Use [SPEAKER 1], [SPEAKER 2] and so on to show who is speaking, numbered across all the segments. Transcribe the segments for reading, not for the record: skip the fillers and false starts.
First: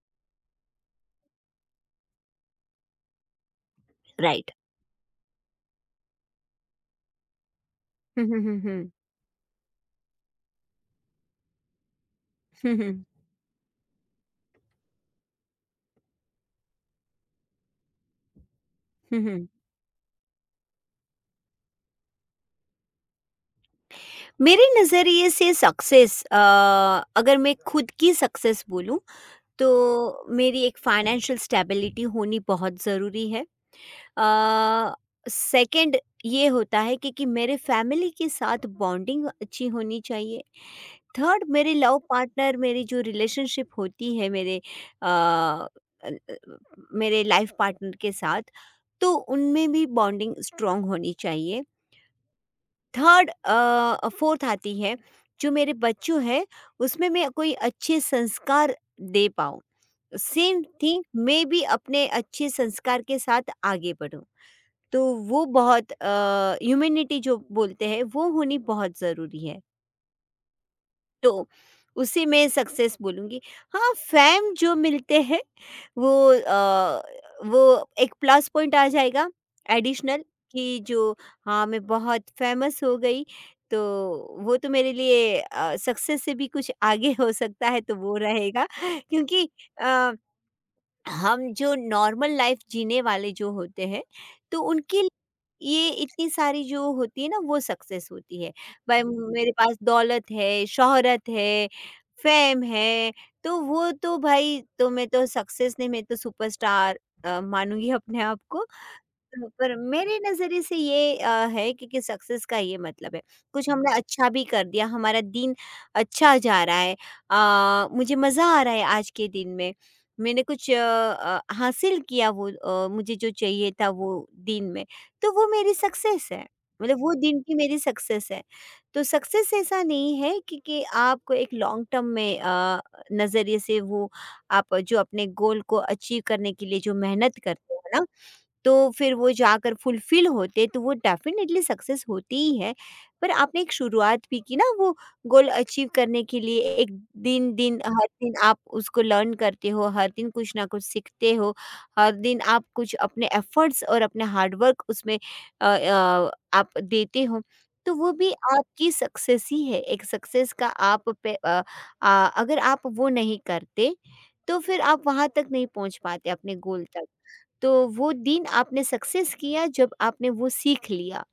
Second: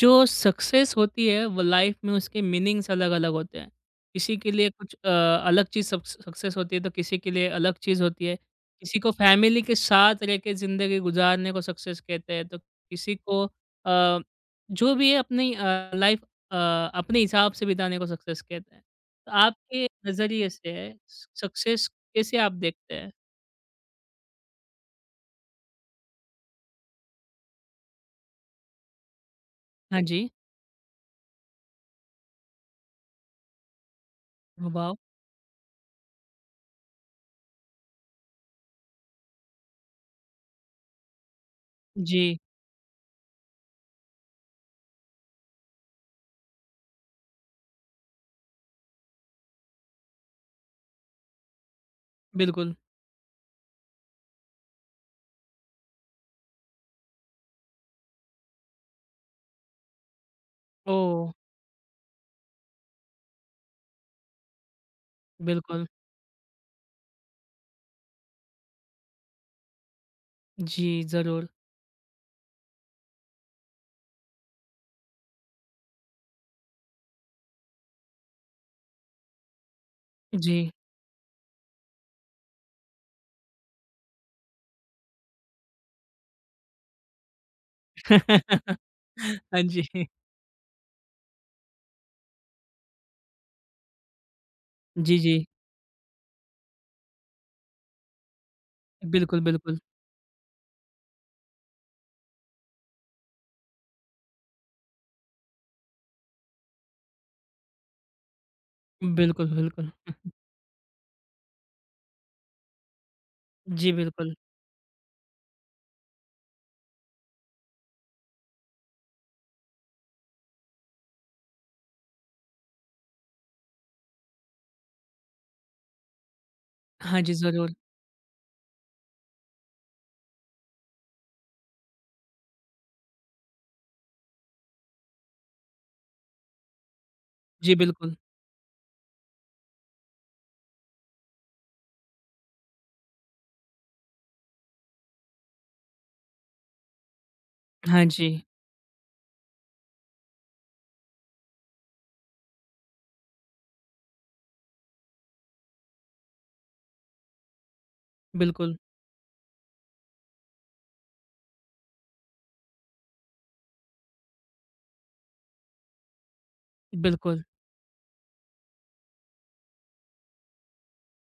[SPEAKER 1] जो सक्सेस होती है वो लाइफ में उसके मीनिंग्स अलग-अलग होते हैं। किसी के
[SPEAKER 2] राइट।
[SPEAKER 1] लिए कुछ अलग चीज़ सक्सेस होती है तो किसी के लिए अलग चीज़ होती
[SPEAKER 2] हम्म,
[SPEAKER 1] है।
[SPEAKER 2] हम्म, हम्म,
[SPEAKER 1] किसी को फैमिली के साथ रह के ज़िंदगी गुज़ारने को सक्सेस कहते हैं तो
[SPEAKER 2] हम्म, हम्म,
[SPEAKER 1] किसी को जो भी है अपनी लाइफ अ, अपने हिसाब से बिताने को सक्सेस कहते हैं। तो
[SPEAKER 2] हम्म।
[SPEAKER 1] आपके नज़रिए से सक्सेस कैसे आप देखते हैं?
[SPEAKER 2] मेरे नज़रिए से सक्सेस, अगर मैं खुद की सक्सेस बोलूं तो
[SPEAKER 1] हाँ जी,
[SPEAKER 2] मेरी एक फाइनेंशियल स्टेबिलिटी होनी बहुत ज़रूरी है।
[SPEAKER 1] वाव!
[SPEAKER 2] सेकंड ये होता है कि मेरे फैमिली के साथ बॉन्डिंग अच्छी होनी चाहिए। थर्ड मेरे लव
[SPEAKER 1] जी,
[SPEAKER 2] पार्टनर, मेरी जो रिलेशनशिप होती है मेरे अ, अ, अ, मेरे लाइफ पार्टनर के साथ, तो उनमें भी बॉन्डिंग स्ट्रांग होनी चाहिए।
[SPEAKER 1] बिल्कुल।
[SPEAKER 2] थर्ड फोर्थ आती है, जो मेरे बच्चों है उसमें मैं कोई अच्छे संस्कार दे पाऊँ। Same thing
[SPEAKER 1] oh!
[SPEAKER 2] मैं भी अपने अच्छे संस्कार के साथ आगे बढ़ूँ। तो वो
[SPEAKER 1] बिल्कुल।
[SPEAKER 2] बहुत ह्यूमैनिटी जो बोलते हैं वो होनी बहुत ज़रूरी है।
[SPEAKER 1] जी, ज़रूर।
[SPEAKER 2] तो उसी में सक्सेस बोलूँगी। हाँ, फैम जो मिलते हैं वो वो एक प्लस पॉइंट आ जाएगा, एडिशनल,
[SPEAKER 1] जी।
[SPEAKER 2] कि जो हाँ, मैं बहुत फेमस हो गई, तो वो तो मेरे लिए सक्सेस से भी कुछ आगे हो सकता है, तो वो रहेगा। क्योंकि
[SPEAKER 1] हाँ जी।
[SPEAKER 2] अ हम जो नॉर्मल लाइफ जीने वाले जो होते हैं, तो उनके लिए
[SPEAKER 1] जी, जी।
[SPEAKER 2] ये इतनी सारी जो होती है ना, वो सक्सेस होती है। भाई
[SPEAKER 1] बिल्कुल,
[SPEAKER 2] मेरे पास
[SPEAKER 1] बिल्कुल।
[SPEAKER 2] दौलत है, शोहरत है, फेम है, तो वो तो भाई, तो मैं तो सक्सेस नहीं, मैं तो सुपरस्टार मानूंगी अपने आप को। तो
[SPEAKER 1] बिल्कुल,
[SPEAKER 2] पर
[SPEAKER 1] बिल्कुल।
[SPEAKER 2] मेरे नज़रिए से ये है कि सक्सेस का ये मतलब है। कुछ हुँ।
[SPEAKER 1] जी,
[SPEAKER 2] हमने अच्छा
[SPEAKER 1] बिल्कुल।
[SPEAKER 2] भी कर दिया, हमारा दिन अच्छा जा रहा है, मुझे मज़ा आ रहा है आज के दिन में। मैंने कुछ हासिल किया, वो मुझे जो चाहिए था वो दिन में, तो वो मेरी सक्सेस है। मतलब वो
[SPEAKER 1] हाँ जी,
[SPEAKER 2] दिन की
[SPEAKER 1] ज़रूर।
[SPEAKER 2] मेरी सक्सेस है। तो सक्सेस ऐसा नहीं है कि आपको एक लॉन्ग टर्म में नज़रिए से वो आप जो अपने गोल को अचीव करने के लिए जो मेहनत
[SPEAKER 1] जी,
[SPEAKER 2] करते हो ना,
[SPEAKER 1] बिल्कुल।
[SPEAKER 2] तो फिर वो जाकर फुलफ़िल होते, तो वो डेफ़िनेटली सक्सेस होती ही है। पर आपने एक शुरुआत भी की ना वो गोल अचीव करने के लिए, एक दिन-दिन
[SPEAKER 1] हाँ
[SPEAKER 2] हर दिन
[SPEAKER 1] जी।
[SPEAKER 2] आप उसको लर्न करते हो, हर दिन कुछ ना कुछ सीखते हो, हर दिन आप कुछ अपने एफ़र्ट्स और अपने हार्ड वर्क उसमें आप देते हो। तो वो भी
[SPEAKER 1] बिल्कुल,
[SPEAKER 2] आपकी सक्सेस ही है, एक सक्सेस का आप पे अगर आप वो नहीं करते, तो फिर आप वहाँ तक नहीं पहुँच पाते अपने गोल तक।
[SPEAKER 1] बिल्कुल।
[SPEAKER 2] तो वो दिन आपने सक्सेस किया जब आपने वो सीख लिया।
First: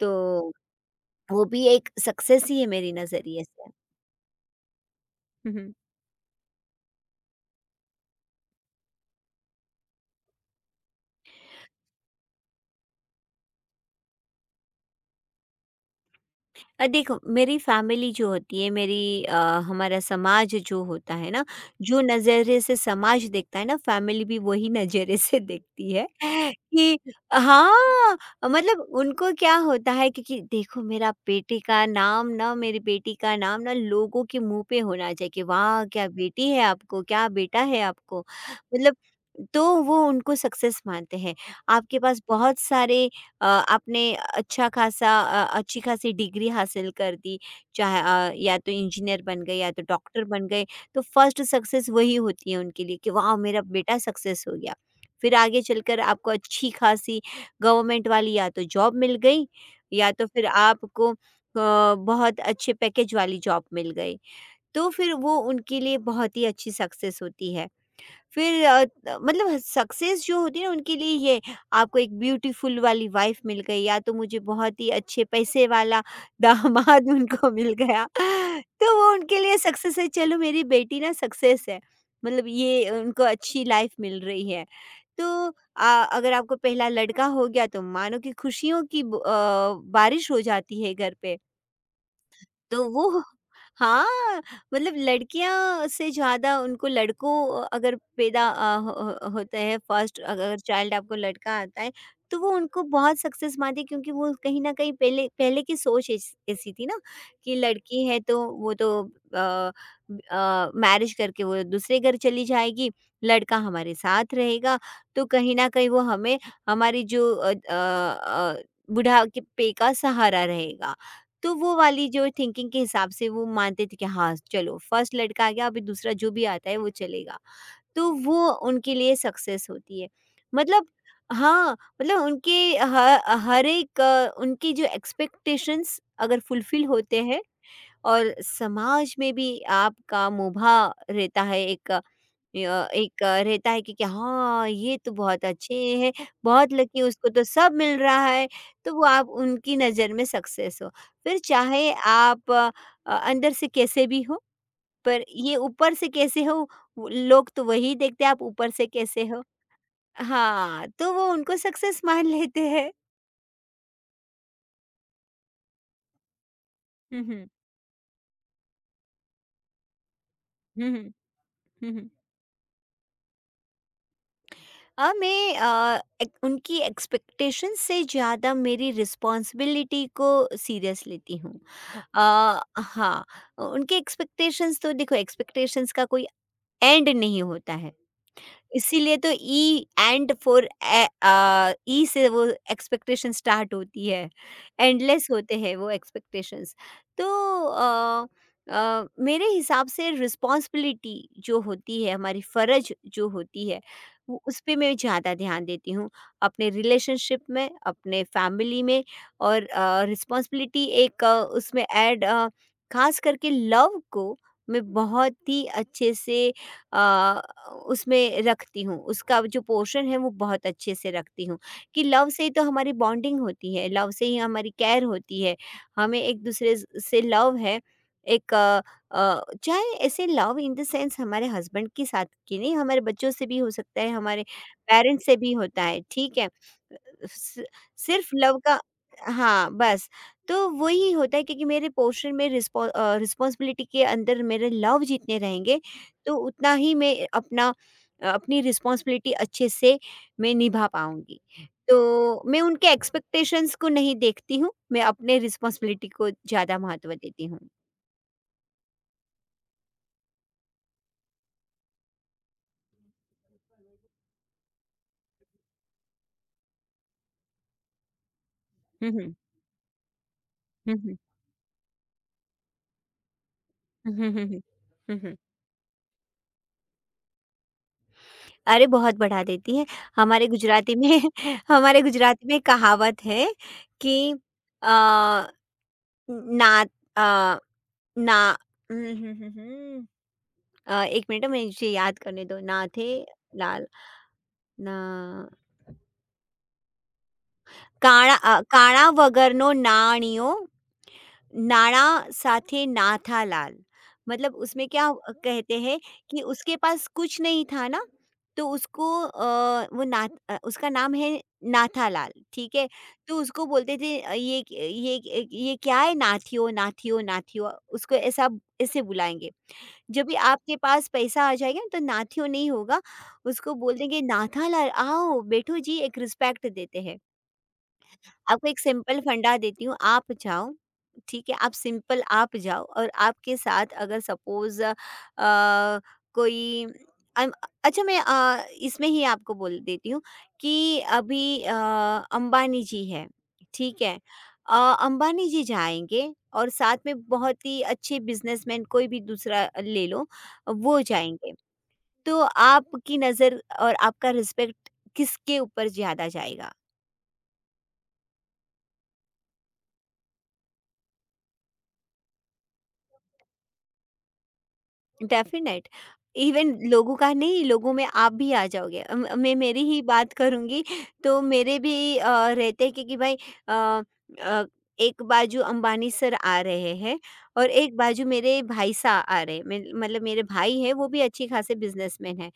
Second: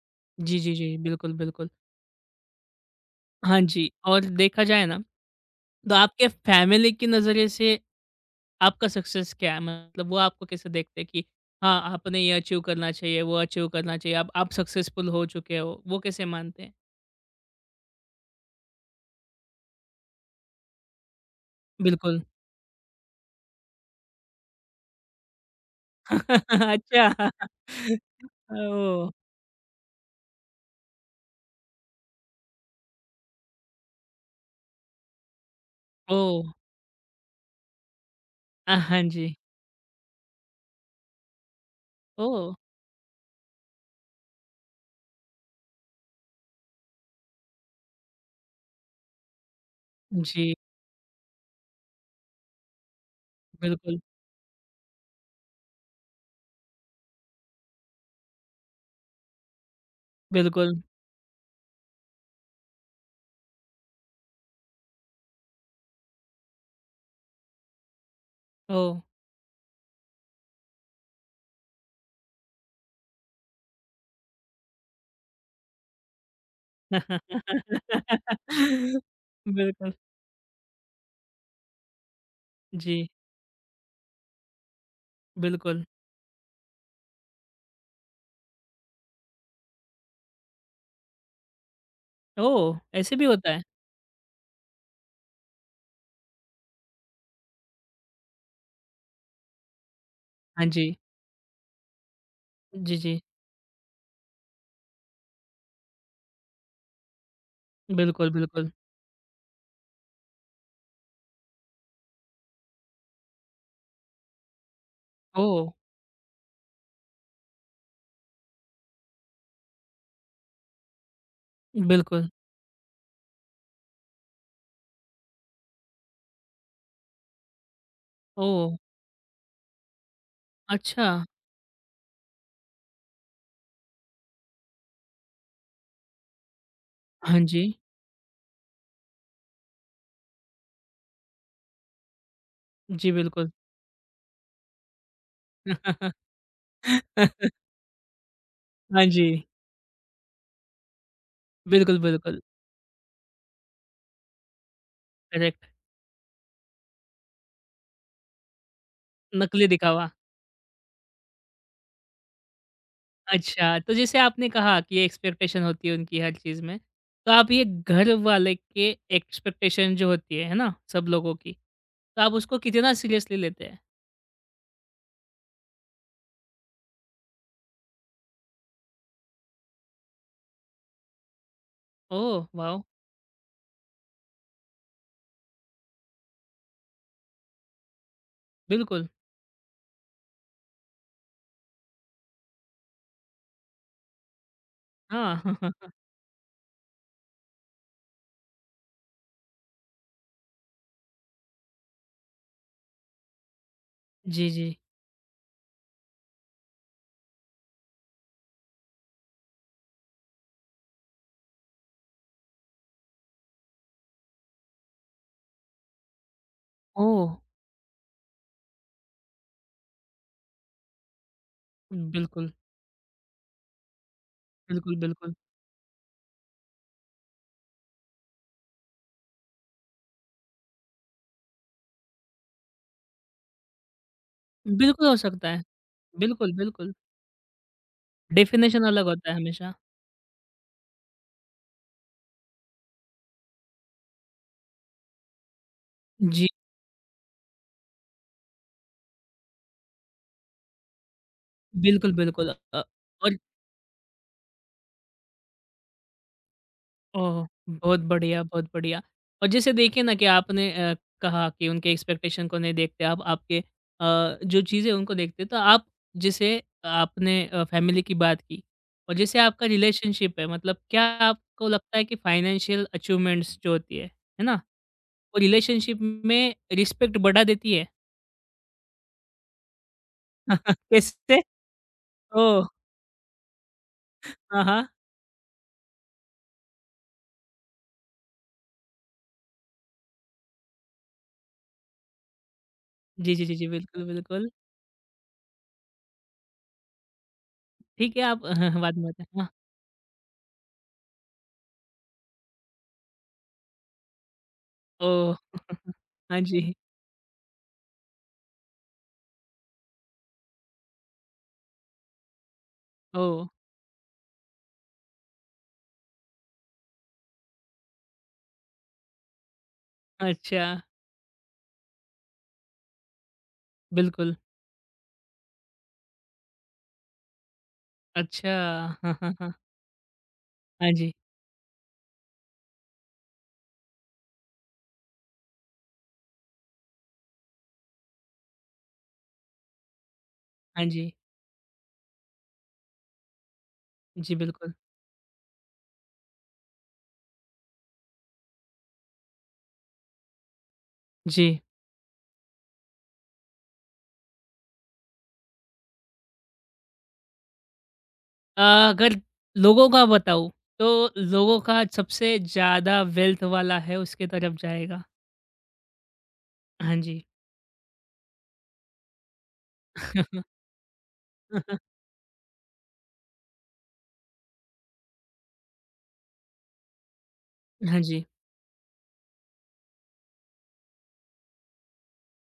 [SPEAKER 2] तो
[SPEAKER 1] जी, जी, जी। बिल्कुल,
[SPEAKER 2] वो भी
[SPEAKER 1] बिल्कुल।
[SPEAKER 2] एक सक्सेस ही है मेरी नज़रिए
[SPEAKER 1] हाँ
[SPEAKER 2] से।
[SPEAKER 1] जी, और देखा जाए ना, तो आपके फैमिली के नज़रिए से आपका सक्सेस क्या है? मतलब वो आपको कैसे देखते हैं कि हाँ, आपने ये अचीव करना चाहिए, वो अचीव करना चाहिए, आप सक्सेसफुल हो चुके हो, वो कैसे मानते हैं?
[SPEAKER 2] देखो मेरी फैमिली जो होती है मेरी हमारा समाज जो होता है ना, जो
[SPEAKER 1] बिल्कुल।
[SPEAKER 2] नज़रिए से समाज देखता है ना, फैमिली भी वही नज़रिए से देखती है कि
[SPEAKER 1] अच्छा।
[SPEAKER 2] हाँ, मतलब
[SPEAKER 1] ओह!
[SPEAKER 2] उनको क्या होता है क्योंकि देखो मेरा बेटे का नाम ना, मेरी बेटी का नाम ना लोगों के मुंह पे होना चाहिए कि वाह क्या
[SPEAKER 1] ओह!
[SPEAKER 2] बेटी है आपको, क्या बेटा है आपको। मतलब
[SPEAKER 1] हाँ जी।
[SPEAKER 2] तो वो उनको सक्सेस मानते हैं। आपके पास
[SPEAKER 1] ओह!
[SPEAKER 2] बहुत सारे आपने अच्छा खासा अच्छी खासी डिग्री हासिल कर दी, चाहे या तो इंजीनियर बन गए या तो डॉक्टर बन
[SPEAKER 1] जी,
[SPEAKER 2] गए, तो फर्स्ट सक्सेस वही होती है उनके लिए कि वाओ! मेरा बेटा
[SPEAKER 1] बिल्कुल,
[SPEAKER 2] सक्सेस हो गया। फिर आगे चलकर आपको अच्छी खासी गवर्नमेंट वाली या तो जॉब मिल गई, या तो फिर
[SPEAKER 1] बिल्कुल।
[SPEAKER 2] आपको बहुत अच्छे पैकेज वाली जॉब मिल गई, तो फिर वो उनके लिए बहुत ही अच्छी सक्सेस होती है। फिर
[SPEAKER 1] ओह!
[SPEAKER 2] मतलब सक्सेस जो होती है ना उनके लिए ये, आपको एक ब्यूटीफुल वाली वाइफ मिल गई, या तो मुझे बहुत ही अच्छे पैसे वाला दामाद उनको मिल गया, तो वो उनके लिए
[SPEAKER 1] बिल्कुल,
[SPEAKER 2] सक्सेस है, चलो मेरी बेटी ना सक्सेस है, मतलब ये
[SPEAKER 1] जी,
[SPEAKER 2] उनको अच्छी लाइफ मिल रही है। तो
[SPEAKER 1] बिल्कुल।
[SPEAKER 2] आ, अगर आपको पहला लड़का हो गया तो मानो कि खुशियों की बारिश हो जाती है घर पे।
[SPEAKER 1] ओह!
[SPEAKER 2] तो
[SPEAKER 1] ऐसे
[SPEAKER 2] वो
[SPEAKER 1] भी होता है?
[SPEAKER 2] हाँ, मतलब लड़कियाँ से ज़्यादा उनको लड़कों अगर पैदा , हो होता है, फर्स्ट अगर
[SPEAKER 1] हाँ जी।
[SPEAKER 2] चाइल्ड आपको लड़का आता है, तो वो उनको
[SPEAKER 1] जी,
[SPEAKER 2] बहुत
[SPEAKER 1] जी।
[SPEAKER 2] सक्सेस मानती है। क्योंकि वो कहीं न कहीं पहले पहले की सोच ऐस ऐसी थी ना कि लड़की है
[SPEAKER 1] बिल्कुल,
[SPEAKER 2] तो
[SPEAKER 1] बिल्कुल।
[SPEAKER 2] वो तो मैरिज करके वो दूसरे घर चली जाएगी, लड़का हमारे साथ रहेगा, तो कहीं
[SPEAKER 1] ओह!
[SPEAKER 2] न कहीं वो हमें हमारी जो बुढ़ापे का सहारा रहेगा। तो वो वाली
[SPEAKER 1] बिल्कुल।
[SPEAKER 2] जो थिंकिंग के हिसाब से वो मानते थे कि हाँ चलो फर्स्ट लड़का आ गया, अभी दूसरा जो भी आता है वो चलेगा, तो वो
[SPEAKER 1] ओह!
[SPEAKER 2] उनके लिए सक्सेस होती है। मतलब
[SPEAKER 1] अच्छा।
[SPEAKER 2] हाँ, मतलब उनके हर हर एक उनकी जो एक्सपेक्टेशंस अगर फुलफिल होते
[SPEAKER 1] हाँ
[SPEAKER 2] हैं,
[SPEAKER 1] जी।
[SPEAKER 2] और समाज में भी आपका मुभा रहता है एक
[SPEAKER 1] जी,
[SPEAKER 2] एक
[SPEAKER 1] बिल्कुल।
[SPEAKER 2] रहता है कि हाँ, ये तो बहुत अच्छे हैं, बहुत लकी, उसको तो सब मिल रहा है, तो
[SPEAKER 1] हाँ
[SPEAKER 2] वो
[SPEAKER 1] जी।
[SPEAKER 2] आप उनकी नज़र में सक्सेस हो। फिर चाहे
[SPEAKER 1] बिल्कुल, बिल्कुल,
[SPEAKER 2] आप अंदर से कैसे भी हो, पर ये
[SPEAKER 1] करेक्ट।
[SPEAKER 2] ऊपर से कैसे हो, लोग तो वही देखते हैं आप ऊपर से कैसे हो।
[SPEAKER 1] नकली दिखावा।
[SPEAKER 2] हाँ, तो वो उनको सक्सेस मान लेते हैं।
[SPEAKER 1] अच्छा, तो जैसे आपने कहा कि ये एक्सपेक्टेशन होती है उनकी हर चीज़ में,
[SPEAKER 2] हुँ,
[SPEAKER 1] तो
[SPEAKER 2] हुँ।
[SPEAKER 1] आप ये घर वाले के एक्सपेक्टेशन जो होती है ना,
[SPEAKER 2] हुँ, हुँ।
[SPEAKER 1] सब लोगों की
[SPEAKER 2] हुँ, हुँ।
[SPEAKER 1] तो आप उसको कितना सीरियसली लेते हैं?
[SPEAKER 2] मैं एक, उनकी एक्सपेक्टेशन से ज़्यादा मेरी रिस्पॉन्सिबिलिटी को सीरियस लेती हूँ।
[SPEAKER 1] Oh, wow!
[SPEAKER 2] हाँ, उनके एक्सपेक्टेशंस तो देखो, एक्सपेक्टेशंस का कोई एंड नहीं होता है।
[SPEAKER 1] बिल्कुल,
[SPEAKER 2] इसीलिए तो ई एंड फॉर ए आ, ई से वो एक्सपेक्टेशन स्टार्ट होती है, एंडलेस
[SPEAKER 1] हाँ।
[SPEAKER 2] होते हैं वो एक्सपेक्टेशंस। तो अ, मेरे हिसाब से रिस्पॉन्सिबिलिटी जो होती है, हमारी फ़र्ज जो होती है, वो
[SPEAKER 1] जी,
[SPEAKER 2] उस
[SPEAKER 1] जी।
[SPEAKER 2] पे मैं ज़्यादा ध्यान देती हूँ अपने रिलेशनशिप में, अपने फैमिली में। और रिस्पॉन्सिबिलिटी एक उसमें ऐड, खास करके लव को मैं बहुत ही अच्छे से अ,
[SPEAKER 1] ओह!
[SPEAKER 2] उसमें रखती हूँ, उसका जो पोर्शन है वो बहुत अच्छे से रखती हूँ। कि लव से ही
[SPEAKER 1] बिल्कुल,
[SPEAKER 2] तो हमारी बॉन्डिंग होती है, लव से ही हमारी
[SPEAKER 1] बिल्कुल,
[SPEAKER 2] केयर
[SPEAKER 1] बिल्कुल।
[SPEAKER 2] होती है, हमें एक दूसरे से लव है, एक चाहे ऐसे लव इन द सेंस हमारे हस्बैंड के साथ की नहीं, हमारे बच्चों से भी हो सकता है, हमारे
[SPEAKER 1] बिल्कुल हो
[SPEAKER 2] पेरेंट्स से
[SPEAKER 1] सकता
[SPEAKER 2] भी
[SPEAKER 1] है।
[SPEAKER 2] होता है, ठीक है।
[SPEAKER 1] बिल्कुल, बिल्कुल।
[SPEAKER 2] सि सिर्फ लव का
[SPEAKER 1] डेफ़िनेशन अलग होता है
[SPEAKER 2] हाँ,
[SPEAKER 1] हमेशा।
[SPEAKER 2] बस। तो वही होता है क्योंकि मेरे पोर्शन में रिस्पॉन्सिबिलिटी के अंदर मेरे लव जितने रहेंगे, तो
[SPEAKER 1] जी,
[SPEAKER 2] उतना ही मैं अपना अपनी रिस्पॉन्सिबिलिटी अच्छे से मैं निभा पाऊँगी।
[SPEAKER 1] बिल्कुल,
[SPEAKER 2] तो
[SPEAKER 1] बिल्कुल
[SPEAKER 2] मैं
[SPEAKER 1] अ,
[SPEAKER 2] उनके
[SPEAKER 1] और
[SPEAKER 2] एक्सपेक्टेशंस को नहीं देखती हूँ, मैं अपने रिस्पॉन्सिबिलिटी को ज़्यादा महत्व देती
[SPEAKER 1] ओह!
[SPEAKER 2] हूँ।
[SPEAKER 1] बहुत बढ़िया, बहुत बढ़िया। और जैसे देखिए ना कि आपने कहा कि उनके एक्सपेक्टेशन को नहीं देखते आप, आपके जो चीज़ें उनको देखते, तो आप जैसे आपने फैमिली की बात की
[SPEAKER 2] हुँ,
[SPEAKER 1] और
[SPEAKER 2] हुँ।
[SPEAKER 1] जैसे आपका रिलेशनशिप है, मतलब
[SPEAKER 2] हुँ,
[SPEAKER 1] क्या
[SPEAKER 2] हुँ।
[SPEAKER 1] आपको लगता है कि फाइनेंशियल अचीवमेंट्स जो होती
[SPEAKER 2] हुँ, हुँ,
[SPEAKER 1] है
[SPEAKER 2] हुँ,
[SPEAKER 1] ना?
[SPEAKER 2] हुँ।
[SPEAKER 1] वो
[SPEAKER 2] हुँ, हुँ।
[SPEAKER 1] रिलेशनशिप में रिस्पेक्ट बढ़ा देती है?
[SPEAKER 2] अरे! बहुत बढ़ा देती है। हमारे गुजराती में
[SPEAKER 1] किससे?
[SPEAKER 2] हमारे गुजराती में
[SPEAKER 1] ओह!
[SPEAKER 2] कहावत है कि
[SPEAKER 1] हाँ, हाँ।
[SPEAKER 2] अ, ना अ, ना हुँ, हुँ, हुँ, हुँ। 1 मिनट, हाँ, मुझे याद करने दो। नाथे
[SPEAKER 1] जी, जी, जी, जी।
[SPEAKER 2] लाल
[SPEAKER 1] बिल्कुल, बिल्कुल।
[SPEAKER 2] ना
[SPEAKER 1] ठीक है
[SPEAKER 2] काणा
[SPEAKER 1] आप हाँ, हाँ, बाद में
[SPEAKER 2] "કાણા
[SPEAKER 1] बताएँ। हाँ।
[SPEAKER 2] વગરનો નાણિયો नाणा साथे ना था लाल, मतलब उसमें क्या
[SPEAKER 1] ओह!
[SPEAKER 2] कहते हैं कि
[SPEAKER 1] हाँ जी।
[SPEAKER 2] उसके पास कुछ नहीं था ना, तो उसको वो ना उसका नाम है नाथालाल, ठीक है। तो
[SPEAKER 1] ओह!
[SPEAKER 2] उसको बोलते थे , ये ये क्या है नाथियो नाथियो नाथियो, उसको ऐसा ऐसे बुलाएंगे। जब भी
[SPEAKER 1] अच्छा,
[SPEAKER 2] आपके पास पैसा आ जाएगा ना, तो नाथियो नहीं होगा, उसको बोल देंगे
[SPEAKER 1] बिल्कुल।
[SPEAKER 2] नाथालाल आओ बैठो जी, एक रिस्पेक्ट देते हैं।
[SPEAKER 1] अच्छा।
[SPEAKER 2] आपको एक
[SPEAKER 1] हाँ,
[SPEAKER 2] सिंपल
[SPEAKER 1] हाँ, हाँ।
[SPEAKER 2] फंडा देती हूँ, आप जाओ,
[SPEAKER 1] हाँ जी,
[SPEAKER 2] ठीक है? आप सिंपल आप जाओ, और आपके साथ अगर सपोज़ कोई अम अच्छा, मैं इसमें ही आपको बोल देती हूँ
[SPEAKER 1] हाँ
[SPEAKER 2] कि
[SPEAKER 1] जी।
[SPEAKER 2] अभी अंबानी जी हैं, ठीक है?
[SPEAKER 1] जी, बिल्कुल।
[SPEAKER 2] अ, अंबानी जी जाएँगे और साथ में बहुत ही अच्छे बिज़नेसमैन कोई भी दूसरा ले लो, वो जाएँगे।
[SPEAKER 1] जी।
[SPEAKER 2] तो आपकी नज़र और आपका रिस्पेक्ट किसके ऊपर ज़्यादा जाएगा?
[SPEAKER 1] अ, अगर लोगों का बताऊँ, तो लोगों का सबसे ज़्यादा वेल्थ वाला है, उसके तरफ जाएगा।
[SPEAKER 2] डेफिनेट, इवन
[SPEAKER 1] हाँ
[SPEAKER 2] लोगों
[SPEAKER 1] जी।
[SPEAKER 2] का नहीं, लोगों में आप भी आ जाओगे। मैं मेरी ही बात करूंगी, तो मेरे भी रहते हैं कि भाई अ, अ, एक बाजू अंबानी सर आ रहे हैं और एक
[SPEAKER 1] हाँ जी।
[SPEAKER 2] बाजू मेरे भाई सा आ रहे हैं, मतलब मेरे भाई है वो भी अच्छी खासे बिजनेसमैन है,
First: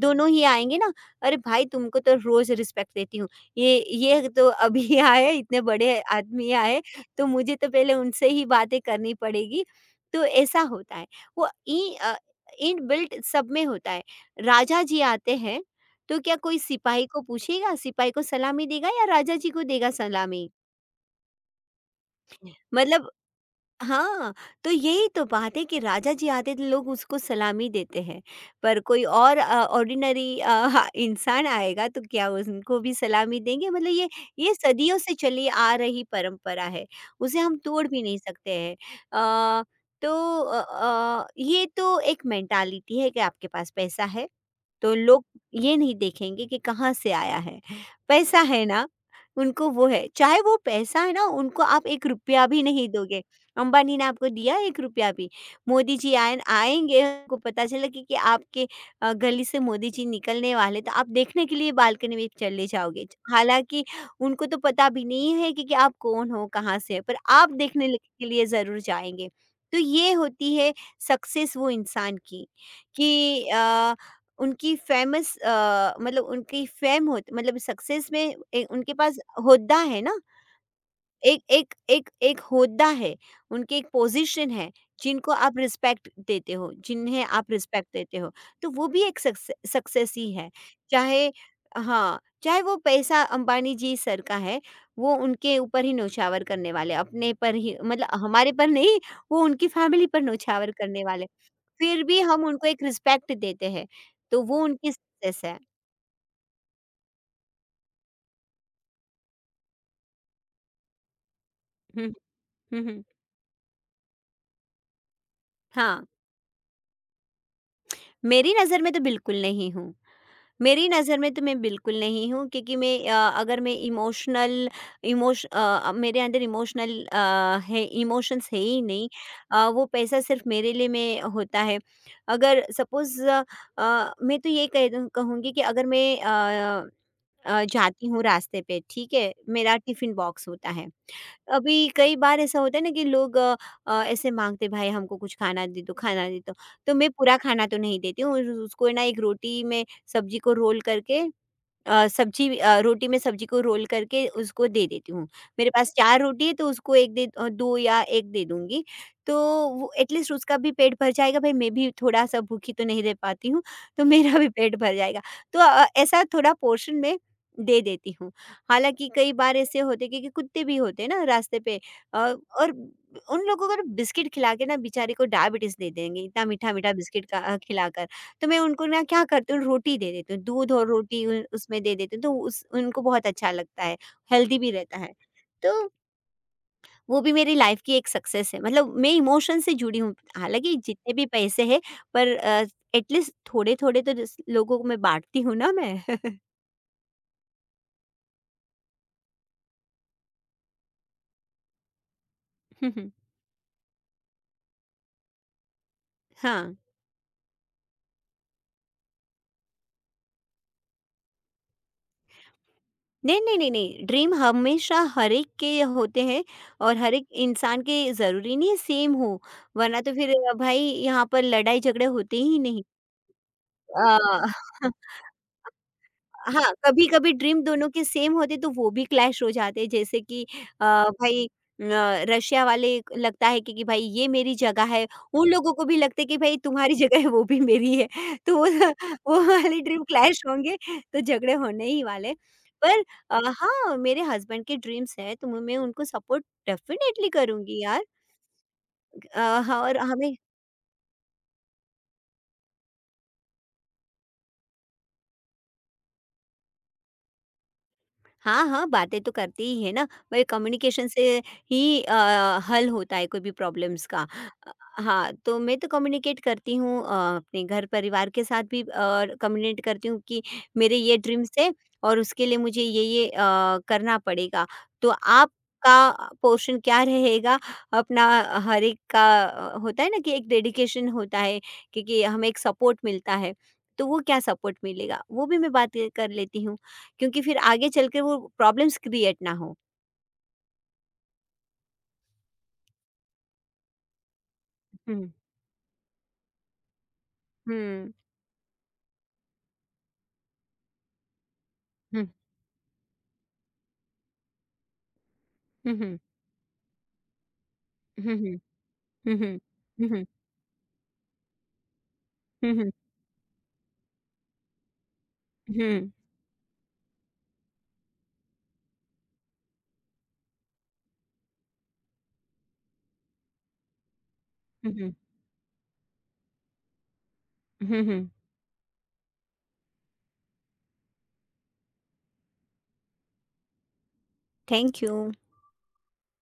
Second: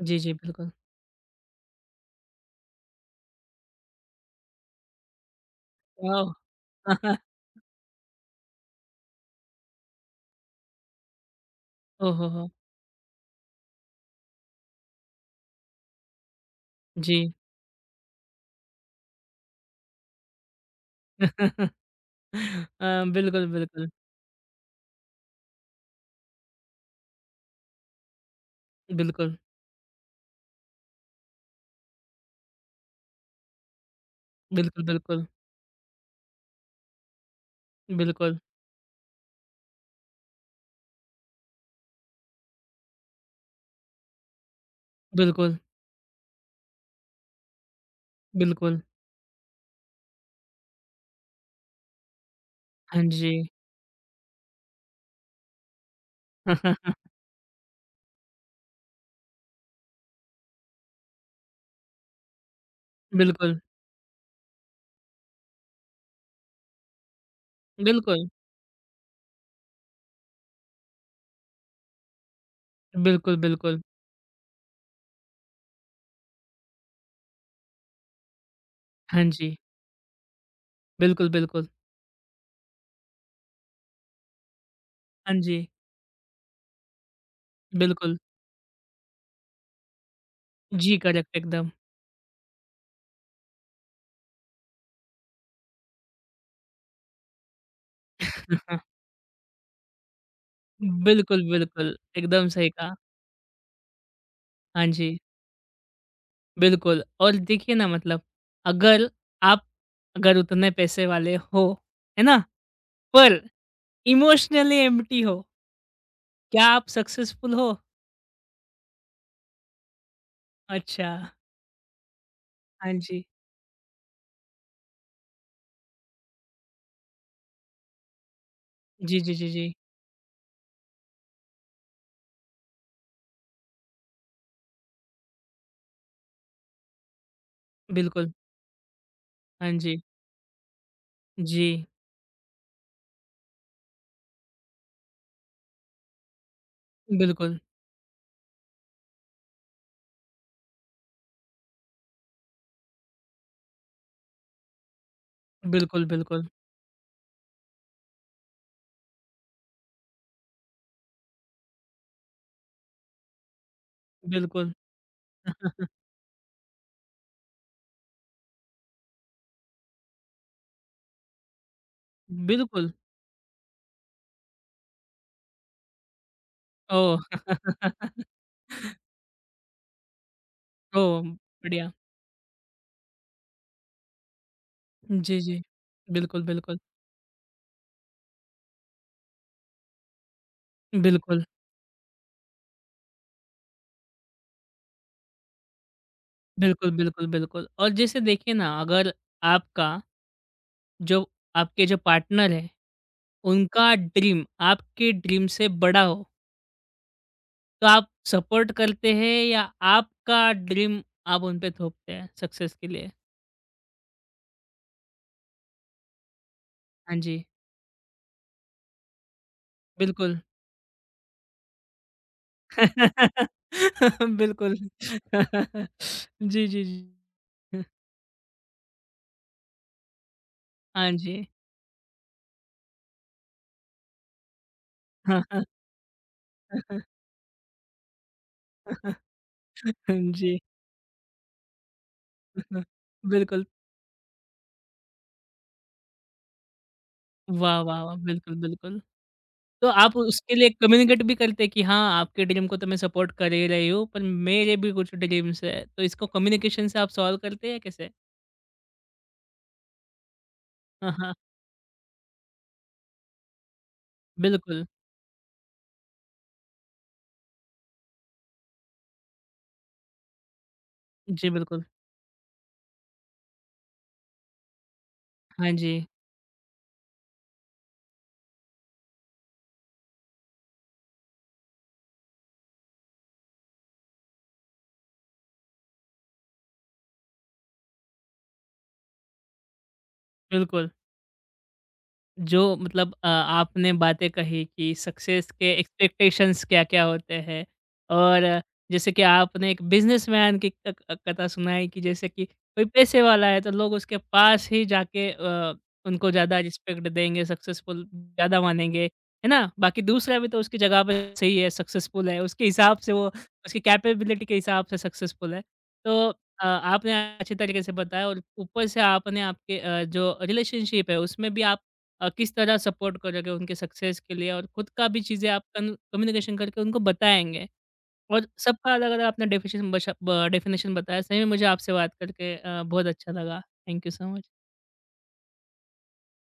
[SPEAKER 1] जी,
[SPEAKER 2] दोनों
[SPEAKER 1] जी,
[SPEAKER 2] ही
[SPEAKER 1] बिल्कुल।
[SPEAKER 2] आएंगे ना, अरे भाई तुमको तो रोज रिस्पेक्ट देती हूँ, ये ये तो अभी आए, इतने बड़े
[SPEAKER 1] वाओ!
[SPEAKER 2] आदमी आए,
[SPEAKER 1] ओह
[SPEAKER 2] तो मुझे तो पहले उनसे ही बातें करनी पड़ेगी। तो ऐसा होता है, वो
[SPEAKER 1] हो हो!
[SPEAKER 2] इनबिल्ट सब में होता है। राजा जी आते हैं, तो क्या कोई सिपाही को
[SPEAKER 1] जी।
[SPEAKER 2] पूछेगा, सिपाही को सलामी देगा या राजा जी को देगा सलामी? मतलब
[SPEAKER 1] बिल्कुल, बिल्कुल।
[SPEAKER 2] हाँ, तो यही तो बात है कि राजा जी आते थे लोग उसको सलामी देते हैं, पर कोई
[SPEAKER 1] बिल्कुल,
[SPEAKER 2] और ऑर्डिनरी हाँ, इंसान आएगा तो क्या उनको भी सलामी देंगे? मतलब ये
[SPEAKER 1] बिल्कुल,
[SPEAKER 2] सदियों से
[SPEAKER 1] बिल्कुल।
[SPEAKER 2] चली आ रही परंपरा है। उसे हम तोड़ भी नहीं
[SPEAKER 1] बिल्कुल,
[SPEAKER 2] सकते हैं। अ, तो ये तो एक मेंटालिटी है कि आपके पास पैसा है तो लोग
[SPEAKER 1] बिल्कुल,
[SPEAKER 2] ये नहीं देखेंगे कि कहाँ से आया है। पैसा है
[SPEAKER 1] बिल्कुल।
[SPEAKER 2] ना, उनको वो है। चाहे वो पैसा है ना, उनको आप ₹1 भी नहीं
[SPEAKER 1] हाँ
[SPEAKER 2] दोगे।
[SPEAKER 1] जी।
[SPEAKER 2] अंबानी ने आपको दिया ₹1 भी। मोदी जी आए आएँगे, उनको पता चला कि आपके गली से मोदी जी निकलने वाले तो आप देखने के लिए बालकनी में चले जाओगे।
[SPEAKER 1] बिल्कुल,
[SPEAKER 2] हालाँकि उनको तो पता भी नहीं है कि आप कौन हो, कहाँ से हैं, पर आप देखने ल के
[SPEAKER 1] बिल्कुल,
[SPEAKER 2] लिए ज़रूर जाएँगे। तो ये होती है सक्सेस वो इंसान की
[SPEAKER 1] बिल्कुल,
[SPEAKER 2] कि
[SPEAKER 1] बिल्कुल।
[SPEAKER 2] उनकी फ़ेमस मतलब उनकी फ़ेम हो मतलब सक्सेस में ए उनके पास
[SPEAKER 1] हाँ जी।
[SPEAKER 2] होद्दा है ना।
[SPEAKER 1] बिल्कुल,
[SPEAKER 2] एक
[SPEAKER 1] बिल्कुल।
[SPEAKER 2] एक एक एक होदा है, उनकी एक पोज़ीशन है, जिनको
[SPEAKER 1] हाँ
[SPEAKER 2] आप
[SPEAKER 1] जी।
[SPEAKER 2] रिस्पेक्ट देते हो, जिन्हें आप रिस्पेक्ट
[SPEAKER 1] बिल्कुल।
[SPEAKER 2] देते हो, तो वो भी एक सक्सेस ही है।
[SPEAKER 1] जी,
[SPEAKER 2] चाहे
[SPEAKER 1] करेक्ट एकदम।
[SPEAKER 2] हाँ, चाहे वो पैसा अंबानी जी सर का है, वो उनके ऊपर ही नौछावर करने वाले, अपने पर ही मतलब हमारे पर नहीं, वो उनकी फैमिली पर नौछावर करने वाले,
[SPEAKER 1] बिल्कुल, बिल्कुल,
[SPEAKER 2] फिर भी हम
[SPEAKER 1] एकदम
[SPEAKER 2] उनको
[SPEAKER 1] सही
[SPEAKER 2] एक
[SPEAKER 1] कहा।
[SPEAKER 2] रिस्पेक्ट देते हैं, तो वो
[SPEAKER 1] हाँ
[SPEAKER 2] उनकी
[SPEAKER 1] जी,
[SPEAKER 2] सक्सेस है।
[SPEAKER 1] बिल्कुल और देखिए ना मतलब अगर आप अगर उतने पैसे वाले हो,
[SPEAKER 2] हुँ,
[SPEAKER 1] है ना?
[SPEAKER 2] हुँ, हुँ, हुँ।
[SPEAKER 1] पर इमोशनली एम्प्टी हो,
[SPEAKER 2] हाँ,
[SPEAKER 1] क्या आप सक्सेसफुल हो?
[SPEAKER 2] मेरी नज़र में तो बिल्कुल नहीं हूँ। मेरी
[SPEAKER 1] अच्छा,
[SPEAKER 2] नज़र में तो मैं बिल्कुल नहीं हूँ क्योंकि
[SPEAKER 1] हाँ
[SPEAKER 2] मैं
[SPEAKER 1] जी।
[SPEAKER 2] अगर मैं इमोशनल मेरे अंदर इमोशनल है इमोशंस है ही नहीं।
[SPEAKER 1] जी, जी, जी, जी,
[SPEAKER 2] वो पैसा सिर्फ मेरे लिए में होता है अगर सपोज़ मैं तो ये कह दूँ कहूँगी कि अगर मैं जाती हूँ
[SPEAKER 1] बिल्कुल।
[SPEAKER 2] रास्ते पे ठीक है
[SPEAKER 1] हाँ
[SPEAKER 2] मेरा
[SPEAKER 1] जी,
[SPEAKER 2] टिफ़िन बॉक्स होता है।
[SPEAKER 1] जी,
[SPEAKER 2] अभी कई बार ऐसा होता है ना कि लोग ऐसे मांगते भाई हमको कुछ खाना दे दो खाना दे दो। तो मैं पूरा
[SPEAKER 1] बिल्कुल,
[SPEAKER 2] खाना तो नहीं देती हूँ उसको ना एक रोटी में सब्जी को रोल करके रोटी में सब्जी को रोल करके उसको दे देती हूँ। मेरे पास
[SPEAKER 1] बिल्कुल,
[SPEAKER 2] 4 रोटी
[SPEAKER 1] बिल्कुल,
[SPEAKER 2] है तो उसको 1 दे 2 या 1 दे दूँगी। तो वो एटलीस्ट उसका भी पेट भर जाएगा, भई मैं भी थोड़ा-सा भूखी तो नहीं रह पाती हूँ, तो मेरा भी
[SPEAKER 1] बिल्कुल।
[SPEAKER 2] पेट भर जाएगा। तो ऐसा थोड़ा पोर्शन में दे देती हूँ। हालाँकि कई बार ऐसे होते हैं क्योंकि कुत्ते भी होते हैं ना रास्ते पे अ, और
[SPEAKER 1] बिल्कुल,
[SPEAKER 2] उन लोगों को ना बिस्किट खिला के ना बेचारे को डायबिटीज़ दे देंगे, इतना मीठा-मीठा
[SPEAKER 1] ओह!
[SPEAKER 2] बिस्किट का खिलाकर। तो मैं उनको ना क्या करती हूँ रोटी दे देती हूँ, दूध और
[SPEAKER 1] ओह!
[SPEAKER 2] रोटी उ उसमें
[SPEAKER 1] बढ़िया।
[SPEAKER 2] दे देती हूँ तो उस उनको बहुत अच्छा लगता है, हेल्दी भी रहता है।
[SPEAKER 1] जी, जी,
[SPEAKER 2] तो
[SPEAKER 1] बिल्कुल, बिल्कुल,
[SPEAKER 2] वो भी मेरी लाइफ़ की एक सक्सेस है मतलब मैं इमोशन से जुड़ी हूँ, हालाँकि जितने भी
[SPEAKER 1] बिल्कुल।
[SPEAKER 2] पैसे हैं। पर एटलीस्ट थोड़े-थोड़े तो जिस लोगों को मैं बाँटती हूँ ना मैं।
[SPEAKER 1] बिल्कुल, बिल्कुल, बिल्कुल। और जैसे देखिए ना, अगर आपका जो आपके जो पार्टनर हैं,
[SPEAKER 2] हुँ, हुँ।
[SPEAKER 1] उनका ड्रीम आपके ड्रीम से बड़ा हो,
[SPEAKER 2] हाँ।
[SPEAKER 1] तो आप सपोर्ट करते हैं या आपका ड्रीम आप उन पे थोपते हैं सक्सेस के लिए?
[SPEAKER 2] नहीं, नहीं, नहीं, नहीं ड्रीम हमेशा हर एक के होते हैं और हर
[SPEAKER 1] हाँ
[SPEAKER 2] एक
[SPEAKER 1] जी,
[SPEAKER 2] इंसान के ज़रूरी नहीं है सेम हो, वरना तो फिर
[SPEAKER 1] बिल्कुल।
[SPEAKER 2] भाई यहाँ पर लड़ाई-झगड़े होते ही नहीं। अ,
[SPEAKER 1] बिल्कुल। जी,
[SPEAKER 2] हाँ,
[SPEAKER 1] जी, जी।
[SPEAKER 2] कभी-कभी ड्रीम दोनों के सेम होते तो वो भी क्लैश हो जाते जैसे कि अ,
[SPEAKER 1] हाँ
[SPEAKER 2] भाई
[SPEAKER 1] जी।
[SPEAKER 2] रशिया वाले लगता है कि भाई ये मेरी जगह है, उन लोगों को भी लगता है कि भाई तुम्हारी जगह है वो भी मेरी है। तो वो वो वाले ड्रीम क्लैश
[SPEAKER 1] जी।
[SPEAKER 2] होंगे तो झगड़े होने ही वाले। पर
[SPEAKER 1] बिल्कुल।
[SPEAKER 2] हाँ, मेरे हस्बैंड के ड्रीम्स हैं तो मैं उनको सपोर्ट डेफ़िनेटली
[SPEAKER 1] वाह,
[SPEAKER 2] करूँगी
[SPEAKER 1] वाह,
[SPEAKER 2] यार।
[SPEAKER 1] वाह! बिल्कुल, बिल्कुल।
[SPEAKER 2] अ, हाँ,
[SPEAKER 1] तो
[SPEAKER 2] और
[SPEAKER 1] आप
[SPEAKER 2] हमें।
[SPEAKER 1] उसके लिए कम्युनिकेट भी करते कि हाँ, आपके ड्रीम को तो मैं सपोर्ट कर ही रही हूँ, पर मेरे भी कुछ ड्रीम्स हैं। तो इसको कम्युनिकेशन से आप सॉल्व करते हैं कैसे?
[SPEAKER 2] हाँ, हाँ, बातें तो करती ही है ना, वही कम्युनिकेशन
[SPEAKER 1] हाँ,
[SPEAKER 2] से
[SPEAKER 1] हाँ।
[SPEAKER 2] ही हल होता है कोई भी प्रॉब्लम्स का। अ,
[SPEAKER 1] बिल्कुल।
[SPEAKER 2] हाँ, तो मैं तो कम्युनिकेट करती हूँ अपने घर-परिवार के साथ भी कम्युनिकेट करती हूँ कि मेरे ये
[SPEAKER 1] जी,
[SPEAKER 2] ड्रीम्स है
[SPEAKER 1] बिल्कुल।
[SPEAKER 2] और उसके लिए मुझे ये करना पड़ेगा। तो
[SPEAKER 1] हाँ जी,
[SPEAKER 2] आपका पोर्शन क्या रहेगा? अपना हर एक का होता है ना कि एक डेडिकेशन होता है क्योंकि हमें एक सपोर्ट मिलता है, तो वो क्या सपोर्ट मिलेगा, वो भी मैं बात कर लेती हूँ। क्योंकि फिर आगे चलकर वो प्रॉब्लम्स क्रिएट ना हो।
[SPEAKER 1] बिल्कुल। जो मतलब आपने बातें कही कि
[SPEAKER 2] हुँ,
[SPEAKER 1] सक्सेस के एक्सपेक्टेशंस क्या-क्या होते हैं
[SPEAKER 2] हुँ,
[SPEAKER 1] और जैसे कि आपने एक बिज़नेसमैन की क क कथा सुनाई कि
[SPEAKER 2] हुँ,
[SPEAKER 1] जैसे कि कोई पैसे वाला है तो लोग उसके पास ही जाके
[SPEAKER 2] हुँ, हुँ,
[SPEAKER 1] उनको ज़्यादा रिस्पेक्ट देंगे, सक्सेसफुल
[SPEAKER 2] हुँ, हुँ,
[SPEAKER 1] ज़्यादा मानेंगे,
[SPEAKER 2] हुँ,
[SPEAKER 1] है
[SPEAKER 2] हुँ,
[SPEAKER 1] ना? बाकी
[SPEAKER 2] हुँ, हुँ,
[SPEAKER 1] दूसरा भी तो उसकी जगह पे सही है, सक्सेसफुल है, उसके
[SPEAKER 2] हुँ, हुँ,
[SPEAKER 1] हिसाब से वो उसकी कैपेबिलिटी के हिसाब से सक्सेसफुल है।
[SPEAKER 2] हुँ,
[SPEAKER 1] तो आपने अच्छे तरीके से बताया और ऊपर से आपने आपके जो रिलेशनशिप है उसमें भी आप किस तरह सपोर्ट करोगे उनके सक्सेस के लिए और खुद का
[SPEAKER 2] हुँ,
[SPEAKER 1] भी चीज़ें आप कन कम्युनिकेशन करके उनको बताएँगे।
[SPEAKER 2] हुँ, हुँ।
[SPEAKER 1] और सबका अलग-अलग आपने डेफिशन बशा ब डेफिनेशन बताया। सही में मुझे आपसे बात करके बहुत अच्छा लगा। Thank you so much.
[SPEAKER 2] Thank you.